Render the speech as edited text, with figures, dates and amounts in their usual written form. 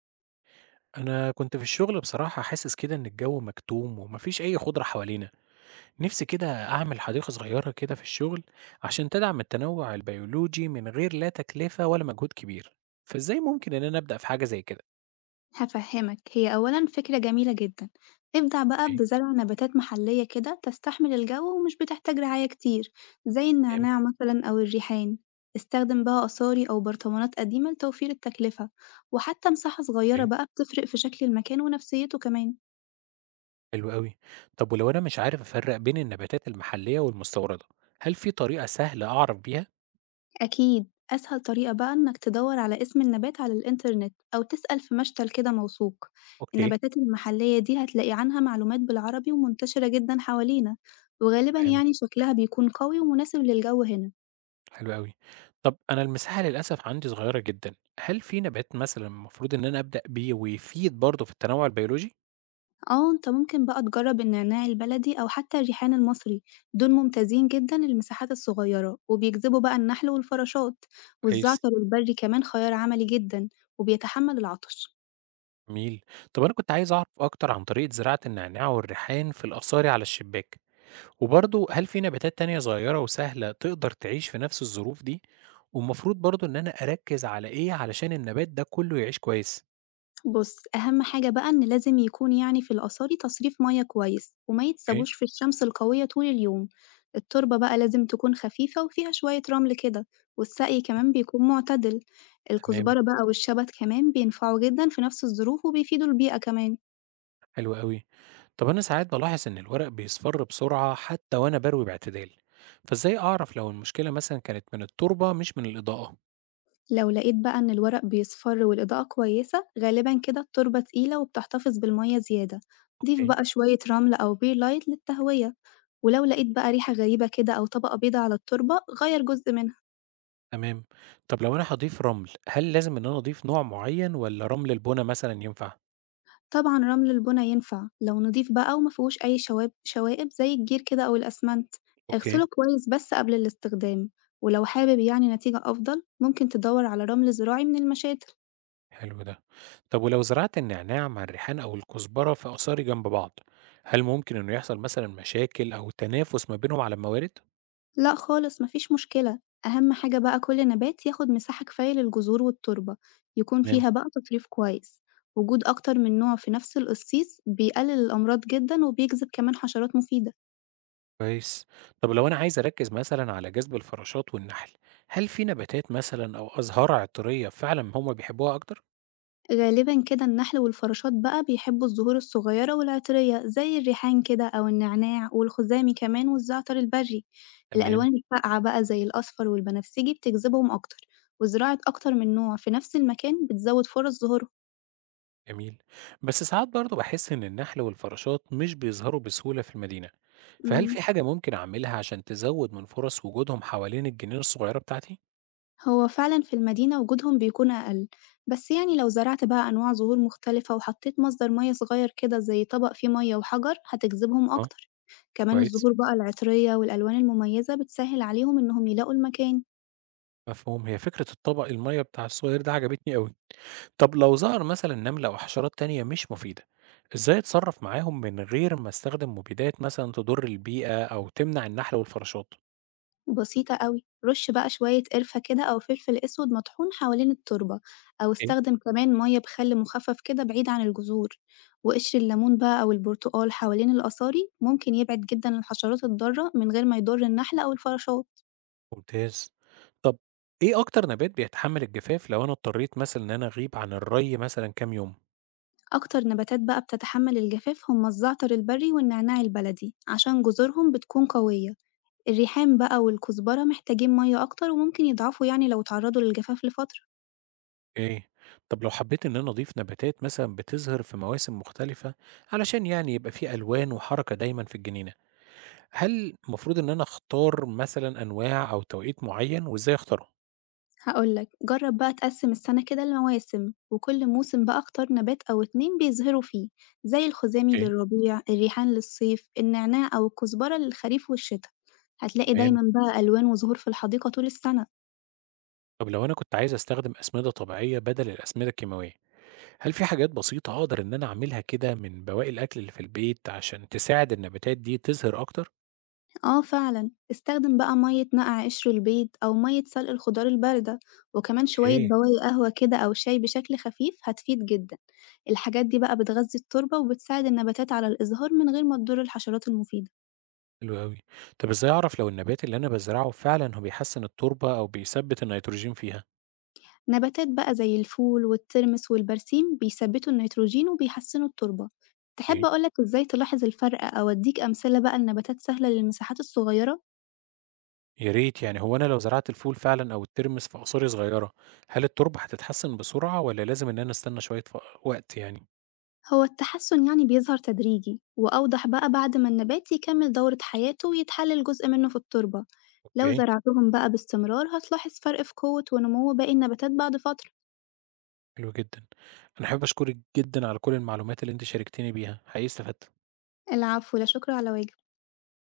أنا كنت في الشغل بصراحة حاسس كده إن الجو مكتوم ومفيش أي خضرة حوالينا، نفسي كده أعمل حديقة صغيرة كده في الشغل عشان تدعم التنوع البيولوجي من غير لا تكلفة ولا مجهود كبير، فإزاي ممكن إن أنا أبدأ في حاجة زي كده؟ هافهمك هي أولًا فكرة جميلة جدًا، ابدأ بقى ايه. بزرع نباتات محلية كده تستحمل الجو ومش بتحتاج رعاية كتير زي ايه. النعناع مثلًا أو الريحان، استخدم بقى قصاري أو برطمانات قديمة لتوفير التكلفة، وحتى مساحة صغيرة ايه. بقى بتفرق في شكل المكان ونفسيته كمان. حلو أوي، طب ولو أنا مش عارف أفرق بين النباتات المحلية والمستوردة، هل في طريقة سهلة أعرف بيها؟ أكيد أسهل طريقة بقى إنك تدور على اسم النبات على الإنترنت أو تسأل في مشتل كده موثوق. اوكي. النباتات المحلية دي هتلاقي عنها معلومات بالعربي ومنتشرة جدا حوالينا، وغالبا تمام. يعني شكلها بيكون قوي ومناسب للجو هنا. حلو أوي، طب أنا المساحة للأسف عندي صغيرة جدا، هل في نبات مثلا المفروض إن أنا أبدأ بيه ويفيد برضه في التنوع البيولوجي؟ اه انت ممكن بقى تجرب النعناع البلدي أو حتى الريحان المصري، دول ممتازين جدا للمساحات الصغيرة وبيجذبوا بقى النحل والفراشات، كويس، والزعتر البري كمان خيار عملي جدا وبيتحمل العطش. جميل. طب أنا كنت عايز أعرف أكتر عن طريقة زراعة النعناع والريحان في الأصاري على الشباك، وبرضه هل في نباتات تانية صغيرة وسهلة تقدر تعيش في نفس الظروف دي؟ والمفروض برضه إن أنا أركز على إيه علشان النبات ده كله يعيش كويس؟ بُص، أهم حاجة بقى إن لازم يكون يعني في القصاري تصريف مَيّة كويس، وما أوكي، يتسابوش في الشمس القوية طول اليوم، التربة بقى لازم تكون خفيفة وفيها شوية رمل كده، والسقي كمان بيكون معتدل، تمام، الكزبرة بقى والشبت كمان بينفعوا جدًا في نفس الظروف وبيفيدوا البيئة كمان. حلو أوي. طب أنا ساعات بلاحظ إن الورق بيصفر بسرعة حتى وأنا بروي باعتدال، فإزاي أعرف لو المشكلة مثلا كانت من التربة مش من الإضاءة؟ لو لقيت بقى إن الورق بيصفر والإضاءة كويسة غالبًا كده التربة تقيلة وبتحتفظ بالمَيّة زيادة، ضيف أوكي. بقى شوية رمل أو بير لايت للتهوية، ولو لقيت بقى ريحة غريبة كده أو طبقة بيضا على التربة غيّر جزء منها. تمام. طب لو أنا هاضيف رمل، هل لازم إن أنا أضيف نوع معين والّا رمل البونة مثلًا ينفع؟ طبعًا رمل البنا ينفع، لو نضيف بقى وما فيهوش أي شوائب زي الجير كده أو الأسمنت، أوكي، اغسله كويس بس قبل الاستخدام، ولو حابب يعني نتيجة أفضل ممكن تدوّر على رمل زراعي من المشاتل. حلو ده. طب ولو زرعت النعناع مع الريحان أو الكزبرة في آثاري جنب بعض، هل ممكن إنه يحصل مثلًا مشاكل أو تنافس ما بينهم على الموارد؟ لأ خالص ما فيش مشكلة، أهم حاجة بقى كل نبات ياخد مساحة كفاية للجذور والتربة، يكون تمام، فيها بقى تطريف كويس، وجود أكتر من نوع في نفس القصيص بيقلل الأمراض جدًا وبيجذب كمان حشرات مفيدة. كويس. طب لو أنا عايز أركّز مثلًا على جذب الفراشات والنحل، هل في نباتات مثلًا أو أزهار عطرية فعلًا هُم بيحبوها أكتر؟ غالبًا كده النحل والفراشات بقى بيحبوا الزهور الصغيرة والعطرية زي الريحان كده أو النعناع والخزامي كمان والزعتر البري، تمام. الألوان الفاقعة بقى زي الأصفر والبنفسجي بتجذبهم أكتر، وزراعة أكتر من نوع في نفس المكان بتزود فرص ظهورهم. جميل. بس ساعات برضه بحس إن النحل والفراشات مش بيظهروا بسهولة في المدينة، فهل امم، في حاجة ممكن أعملها عشان تزود من فرص وجودهم حوالين الجنينة الصغيرة بتاعتي؟ هو فعلًا في المدينة وجودهم بيكون أقل، بس يعني لو زرعت بقى أنواع زهور مختلفة وحطيت مصدر مية صغير كده زي طبق فيه مية وحجر هتجذبهم اه. أكتر، كمان كويس. الزهور بقى العطرية والألوان المميزة بتسهل عليهم إنهم يلاقوا المكان. مفهوم. هي فكرة الطبق المية بتاع الصغير ده عجبتني قوي. طب لو ظهر مثلا نملة أو حشرات تانية مش مفيدة، إزاي أتصرف معاهم من غير ما أستخدم مبيدات مثلا تضر البيئة أو تمنع النحل والفراشات؟ بسيطة أوي، رُش بقى شوية قرفة كده أو فلفل أسود مطحون حوالين التربة، أو ايه. استخدم كمان مَيّة بخل مخفف كده بعيد عن الجذور، وقشر الليمون بقى أو البرتقال حوالين الآثاري ممكن يبعد جدًا الحشرات الضارة من غير ما يضر النحل أو الفراشات. ممتاز. طب إيه أكتر نبات بيتحمل الجفاف لو أنا اضطريت مثلا إن أنا أغيب عن الري مثلا كام يوم؟ أكتر نباتات بقى بتتحمل الجفاف هما الزعتر البري والنعناع البلدي عشان جذورهم بتكون قوية، الريحان بقى والكزبرة محتاجين مَيّة أكتر وممكن يضعفوا يعني لو اتعرضوا للجفاف لفترة. أوكي. طب لو حبيت إن أنا أضيف نباتات مثلًا بتظهر في مواسم مختلفة علشان يعني يبقى في ألوان وحركة دايمًا في الجنينة، هل المفروض إن أنا أختار مثلًا أنواع أو توقيت معين وإزاي أختاره؟ هاقول لك، جرّب بقى تقسّم السنة كده لمواسم، وكل موسم بقى اختار نبات أو 2 بيظهروا فيه، زي الخزامي اوكي. للربيع، الريحان للصيف، النعناع أو الكزبرة للخريف والشتا. هتلاقي تمام. دايمًا بقى ألوان وزهور في الحديقة طول السنة. طب لو أنا كنت عايز أستخدم أسمدة طبيعية بدل الأسمدة الكيماوية، هل في حاجات بسيطة أقدر إن أنا أعملها كده من بواقي الأكل اللي في البيت عشان تساعد النباتات دي تظهر أكتر؟ آه فعلًا، استخدم بقى مَيّة نقع قشر البيض أو مَيّة سلق الخضار الباردة، وكمان شوية اوكي. بواقي قهوة كده أو شاي بشكل خفيف هتفيد جدًا. الحاجات دي بقى بتغذي التربة وبتساعد النباتات على الإزهار من غير ما تضر الحشرات المفيدة. حلو أوي. طب إزاي أعرف لو النبات اللي أنا بازرعه فعلًا هو بيحسن التربة أو بيثبت النيتروجين فيها؟ نباتات بقى زي الفول والترمس والبرسيم بيثبتوا النيتروجين وبيحسنوا التربة. تحب اوكي، أقولك إزاي تلاحظ الفرق أو أديك أمثلة بقى لنباتات سهلة للمساحات الصغيرة؟ يا ريت. يعني هو أنا لو زرعت الفول فعلا أو الترمس في أقصاري صغيرة، هل التربة هتتحسن بسرعة ولا لازم إن أنا أستنى شوية وقت يعني؟ هو التحسن يعني بيظهر تدريجي وأوضح بقى بعد ما النبات يكمل دورة حياته ويتحلل جزء منه في التربة، لو أوكي. زرعتهم بقى باستمرار هتلاحظ فرق في قوة ونمو باقي النباتات بعد فترة. حلو جدا. أنا حابب أشكرك جدا على كل المعلومات اللي أنت شاركتني بيها، حقيقي استفدت. العفو لا شكر على واجب.